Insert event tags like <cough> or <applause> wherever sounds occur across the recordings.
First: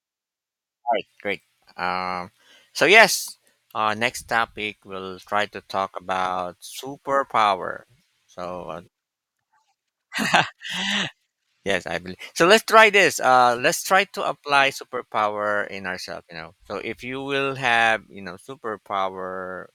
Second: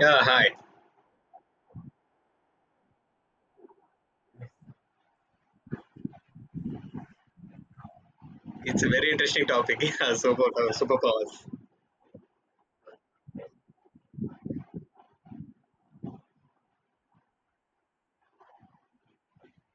Yeah, hi. Right, great. Um, so yes, next topic we'll try to talk about superpower. So uh, It's a very interesting topic. <laughs> Yeah, superpowers. yes, I believe. So let's try this. Let's try to apply superpower in ourselves. So if you will have superpower,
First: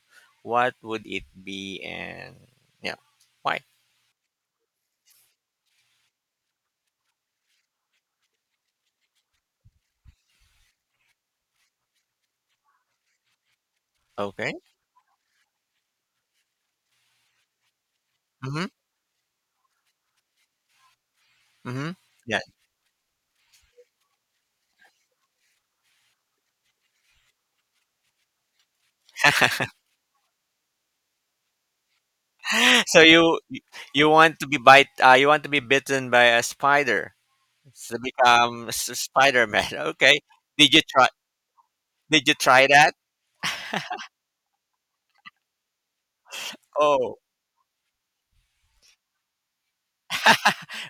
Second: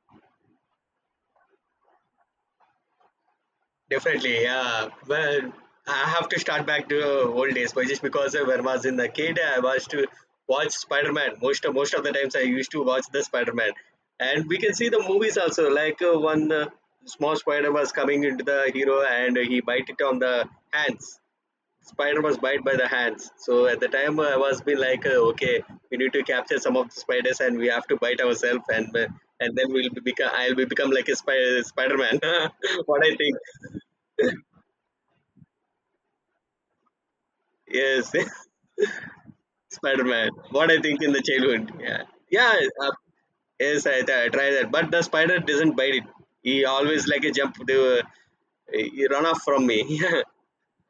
what would it be and yeah, why? Definitely. Yeah. Well, I have to start back to old days, but just because when I was in the kid, I was to watch Spider Man. Most of the times, I used to watch the Spider Man, and Okay. we can see the movies also. Like one small spider was coming into Mm-hmm. the hero, and he bite it on the hands, Mm-hmm. spider was Yeah. <gasps> bite by the hands. So at the time, I was been like, okay, we need to capture some of the spiders and we have to bite ourselves, and then we'll be become I'll be become like a Spider Man. <laughs> <laughs> So What I think, you want to be bite? You want to be bitten by a spider? So yes. become <laughs> Spider-Man. <laughs> Spider Okay. Man. What Did I you think try in the childhood, yeah. did you Yeah, try uh, that? yes, I try that, but the spider doesn't bite it. He always Oh. like a jump to he run off from me. <laughs> Yeah,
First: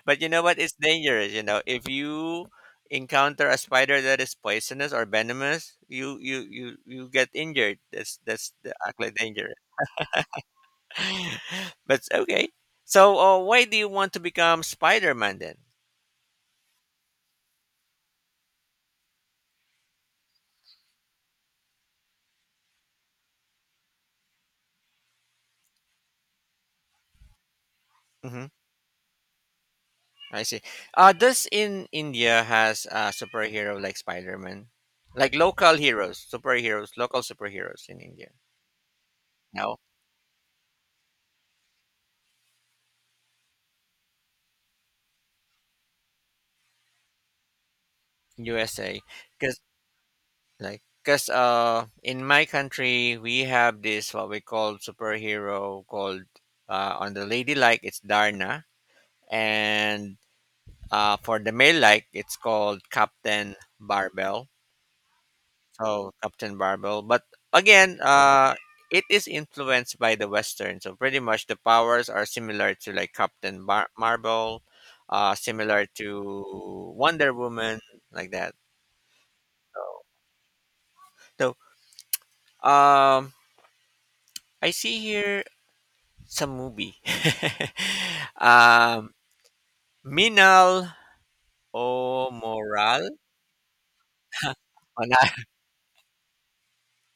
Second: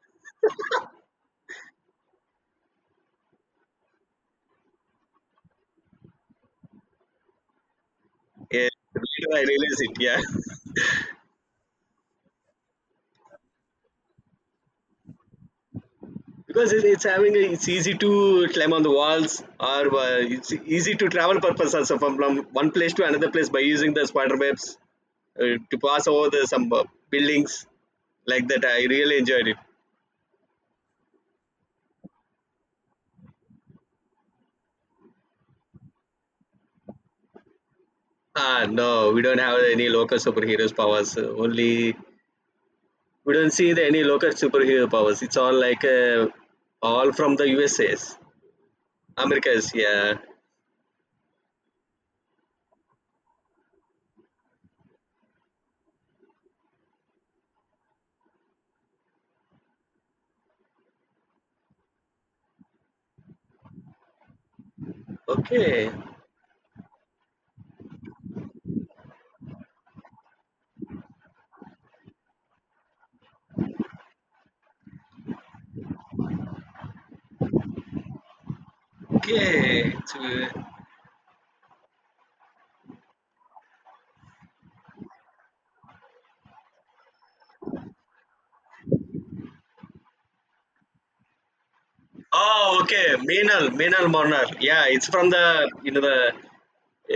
But you know what? It's dangerous, you know. If you encounter a spider that is poisonous or venomous, you get injured. Later Actually I dangerous. realize it. Yeah. But okay. So why do you want to become Spider-Man then? Because it's having a, it's easy to climb on the walls or it's easy to travel purpose also from one place to another place by using the spider webs to pass over the some buildings Hmm. like that, I really enjoyed it. I see. Uh, does in India has a superhero like Spider-Man? Like local heroes, superheroes, local superheroes in India. Ah no, we don't have No. any local superheroes powers, only we don't see the, any local superhero powers. It's all like all from the usas, USA. Because americas, yeah. Because uh, in my country we have this what we call superhero called on the lady, like it's Darna, and for the male like it's called Captain Barbell. Okay, So Captain Barbell, but again, it is influenced by the western, so pretty much the powers are similar to like Marvel, uh, similar to Wonder Woman, like that. okay, so so. so um I see here. Some movie. <laughs> um, Minal Oh, okay. O'Moral? Meenal Monar. Yeah, <laughs> it's Ona. from the you know the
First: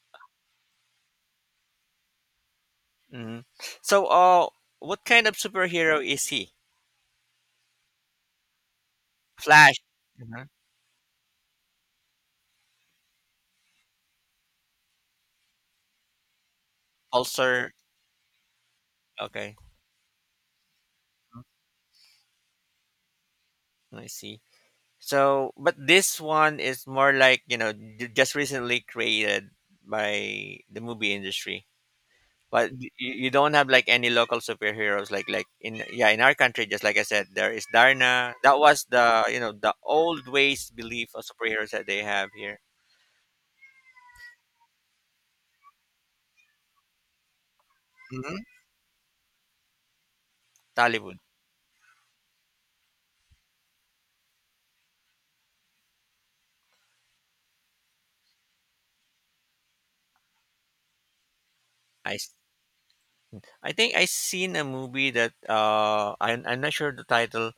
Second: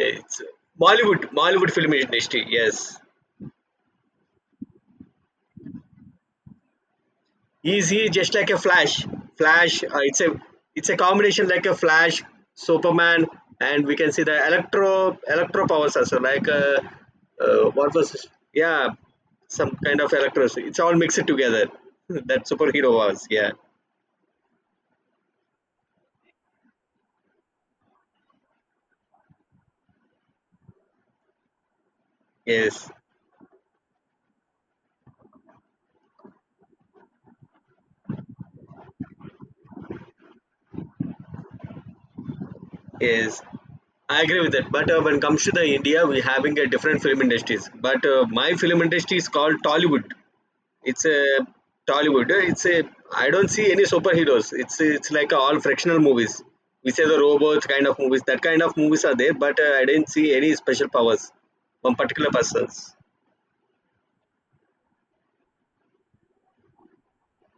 it's Bollywood, Bollywood film industry. Yes, Mhm. So, what kind of superhero is he? He just like a Flash. Flash. Flash. Mhm. It's a combination like a Flash, Superman, and we can see the electro powers also like Pulsar. what was this? Yeah, Okay. some kind of electro. It's all mixed Mhm. together. <laughs> That superhero was, yeah. I see. So, but this one is more like, you know, just recently created by the movie industry. But Yes, you don't have like any local superheroes, like in, yeah, in our country, just like I said, there is Darna. That was the, you know, the old ways belief of superheroes that they have here. yes. I agree with that. But when it comes to the India, we having a different film industries. But Hmm. my film industry is called Tollywood. It's Tollywood. a Tollywood. It's a, I don't see any superheroes. It's like all fractional movies. We say the robots kind of movies. That kind of movies are there, but I didn't see any special powers from I particular s- persons. I think I seen a movie that uh, I'm not sure the title,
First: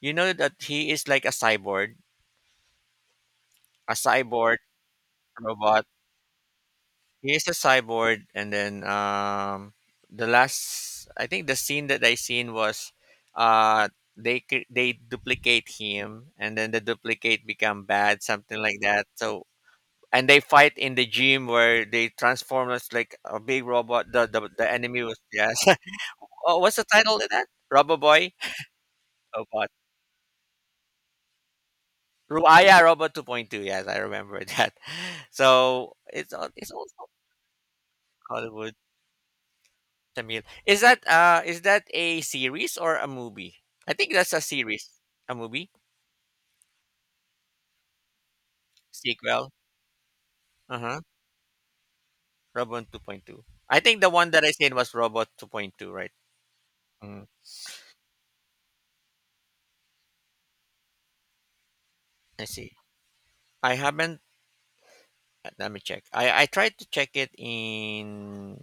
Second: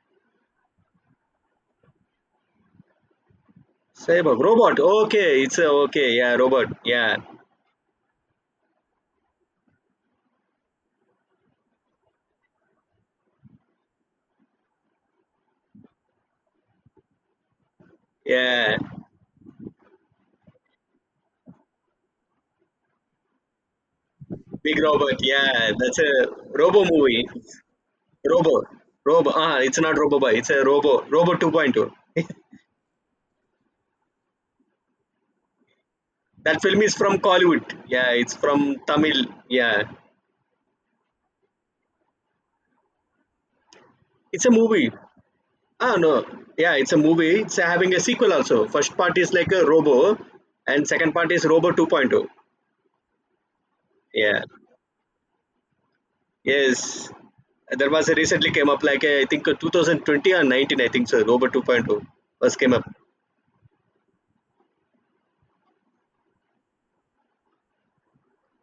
you know, that he is like a cyborg a Cyborg cyborg robot. Okay, it's a, robot. okay. Yeah, robot. Yeah, He is a cyborg, and then the last, I think the scene that I seen was uh they they duplicate him, and then the duplicate become bad, something yeah. like that. So and they fight in the gym where they transform us like a big robot. The Big enemy robot. was, yes. Yeah, that's a <laughs> Oh, what's the robo title movie. of that? Robo Boy. Robo. Robo. Ah, Robot. it's not Roboboy. It's a Robo. Robo 2.2. Ru- Ah, yeah, Robot 2.2. Yes, I remember that. <laughs> So That it's film is also from Kollywood. Yeah, it's Hollywood. from Tamil. Yeah. Tamil. Is that a series or a movie? I think that's a It's a series. movie. A movie? Ah, no. Yeah, it's a movie. It's having a sequel also. First part is Sequel. like a Robo, and Uh-huh. second part is Robo 2.2. Robot 2.2. I think the one Yeah. that I said was Robot 2.2, right? Yes. Mm, There was a recently came up like a, I think a 2020 or 19, I think so. Robo 2.2 I first see. came up. I haven't, let me check. I tried to check it in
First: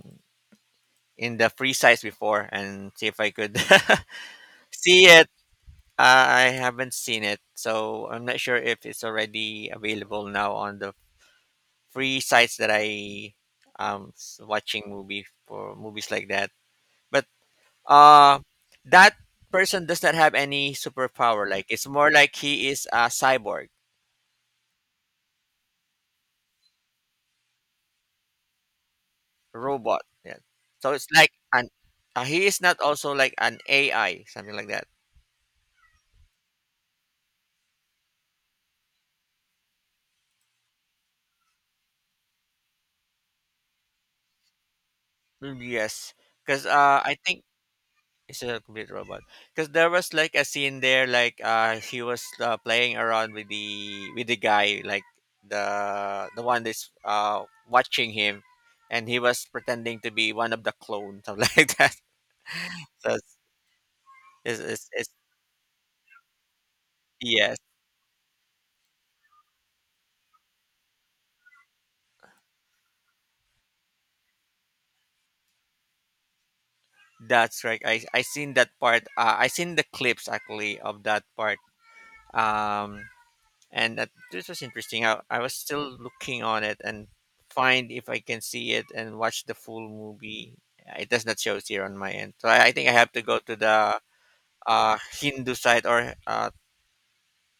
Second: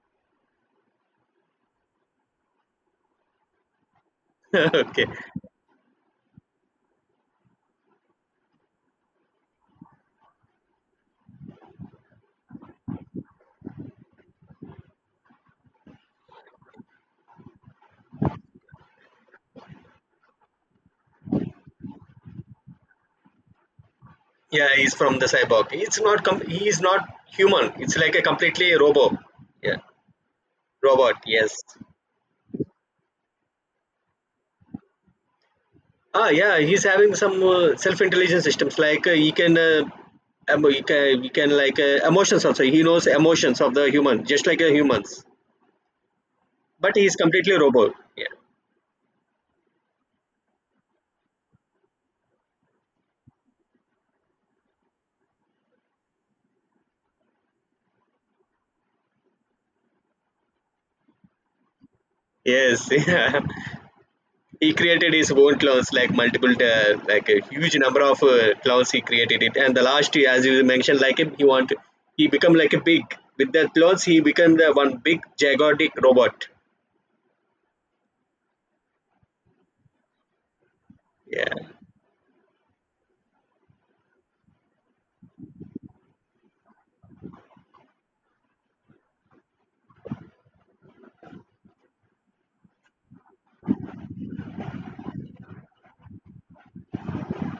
in the free size before and see if I could <laughs> see <laughs> Okay. it. I haven't seen it, so I'm not sure if it's already available now on the free sites that I watching movie for movies like that. But uh, that person does not have any superpower. Like it's more like he is a cyborg Yeah, he's from the cyborg. It's not com- he is not human. It's like a completely robot. Yeah. robot. Yeah. So it's Robot, like yes. an he is not also like an AI, something like that. Ah, yeah, he's having some self-intelligence systems. Like he can, emo he can like emotions also. He knows emotions of the human, just like a humans. Mm, yes, because But uh, I he's think completely robot. Yeah. it's a complete robot. Because there was like a scene there, like he was playing around with the guy, like the one that's uh, watching him, and he was pretending to be one of the clones, something <laughs> like that. Yes. <laughs> So it's, Yeah. it's, He it's, it's created his own clones, like multiple, like a yes, huge number of clones. He created it, and the last, as you mentioned, he want, he become like a big with the clones. He become the one big gigantic robot. that's right. I seen that part. I seen the clips actually of that Yeah. part. Um, and that, this was interesting. I was still looking on it and find if I can see it and watch the full movie. It does not show here on my end, so I think I have to go to the Hindu site or uh,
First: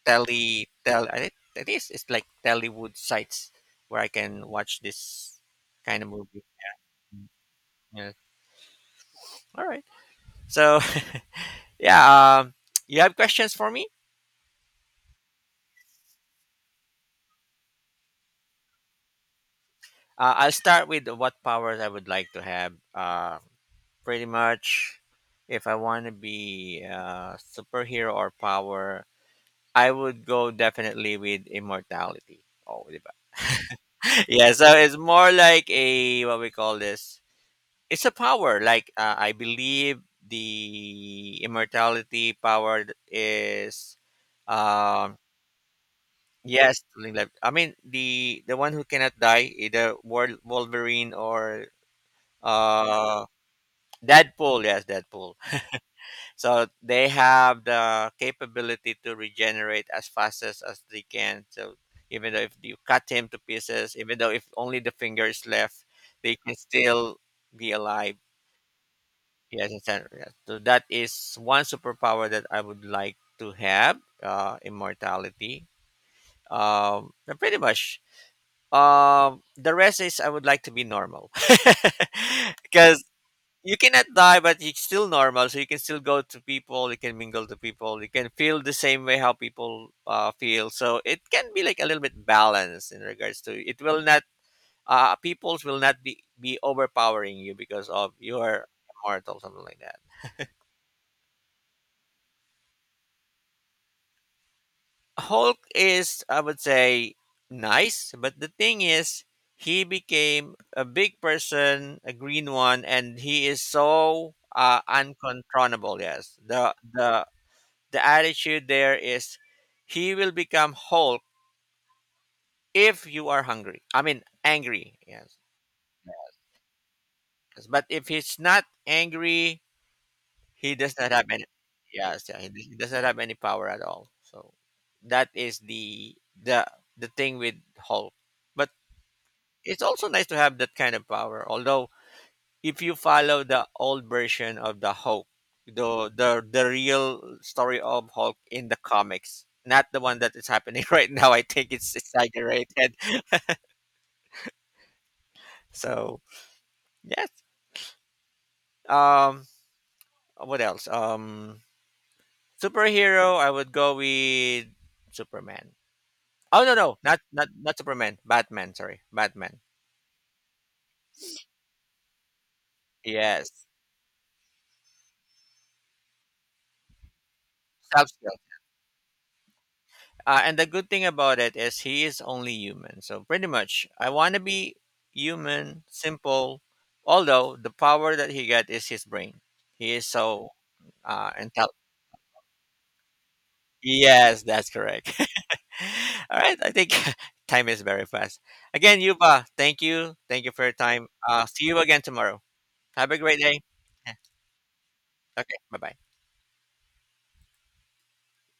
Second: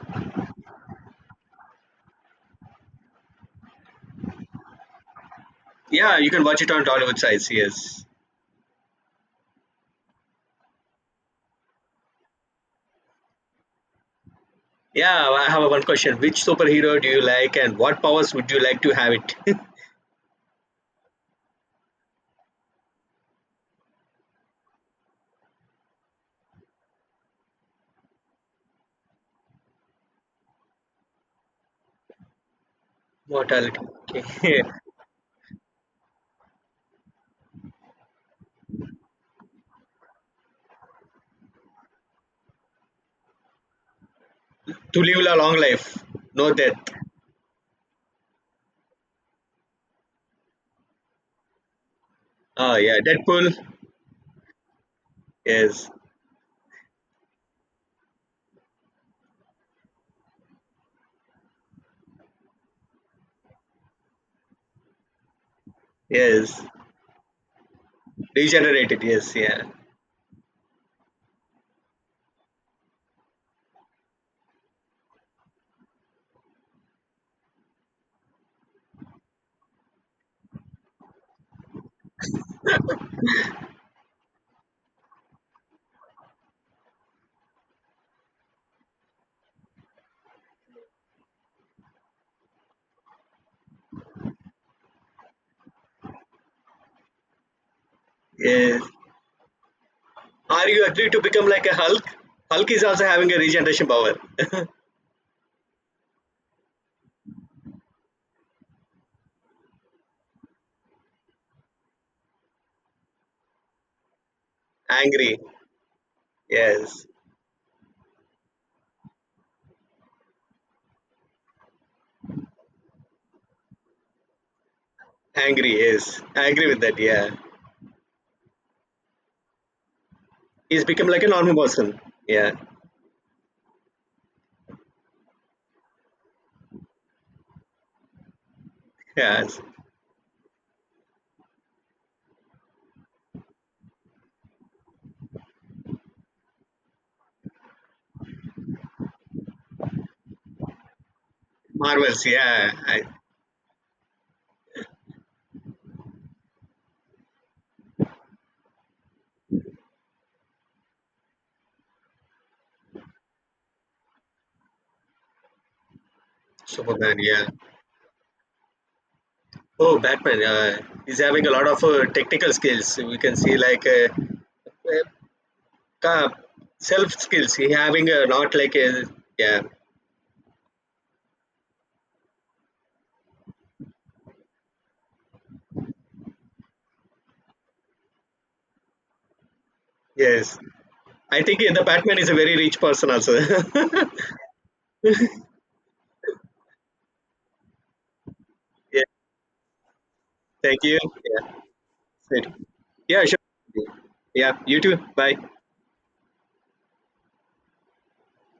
Tele Tel, I think it is. It's like Tellywood sites where I can watch this kind of Yeah, you can movie. watch it on Hollywood Mm, sites. Yes. yeah. All right. So <laughs> yeah, you have questions for me? Yeah, I have one question. Which superhero do you like and what powers would you like to have it? <laughs> I'll start with what powers I would like to have. Pretty much, if I want to be a superhero or power, I would go definitely with immortality. Oh, diba? Mortality. <laughs> Yeah. Okay. So it's more like a, what we call this, it's a power. Like I believe the immortality power is, <laughs> To um, live a long life. No death. yes, something like, I mean, the one who cannot die, either Wolverine or Oh yeah. uh, Deadpool. Deadpool. Yes, Deadpool. Yes. So they have the capability to regenerate as fast as they can. So even though if you cut him to pieces, even though if only the finger is left, they can Yes. still be alive. Regenerated. Yes. Yeah. Yes, yes, yes, yes. So that is one superpower that I would like to have, immortality. But pretty much, the rest is I would like to be normal, <laughs> because you cannot die, but it's still normal. So you can still go to people, you can mingle to people, you can feel the same way how people feel. So it can be like a little bit balanced in regards to it. Will not peoples will not be overpowering you because of you are Yes. immortal, something like that. Are you agree to become like a Hulk? Hulk is also having a regeneration power. <laughs> Hulk is, I would say, nice, but the thing is, he became a big person, a green one, and he is so Angry. uncontrollable. Yes, the Yes. the attitude there is he will become whole if you are hungry. I mean, angry. Yes. Angry. Yes. I agree with that. Yeah. Yes, but if he's not angry, he He's does become not like have a any. normal person. Yes, yeah, Yeah. He does not have any power at all. So that is the the thing with Hulk. But Yes. it's also nice to have that kind of power. Although if you follow the old version of the Hulk, the real story of Hulk in the comics, not the one that is happening <laughs> right now. I think it's Marvels. Yeah. exaggerated. I, <laughs> So yes. Um. What else? Superhero. I would go with Superman. Oh no, no, Superman. not not Yeah. not Superman. Batman. Sorry, Batman. Oh, Batman! He's having a lot of technical skills. We can see Yes. like uh, ca- self skills. He having Self. Not like yeah, And the good thing about it is he is only human. So pretty much, I want to be human, simple. Although the power that he got is his brain. He is so yes. I think intelligent. the Batman is a very rich person also. <laughs> Yes, that's correct. <laughs> All right, I think <laughs> time is very fast. Again, Yeah, Yuba, thank you for your thank you. time. Yeah, See you again tomorrow. sweet. Have a Yeah, great day. sure. Yeah. Yeah, you too. Bye. Okay, bye bye.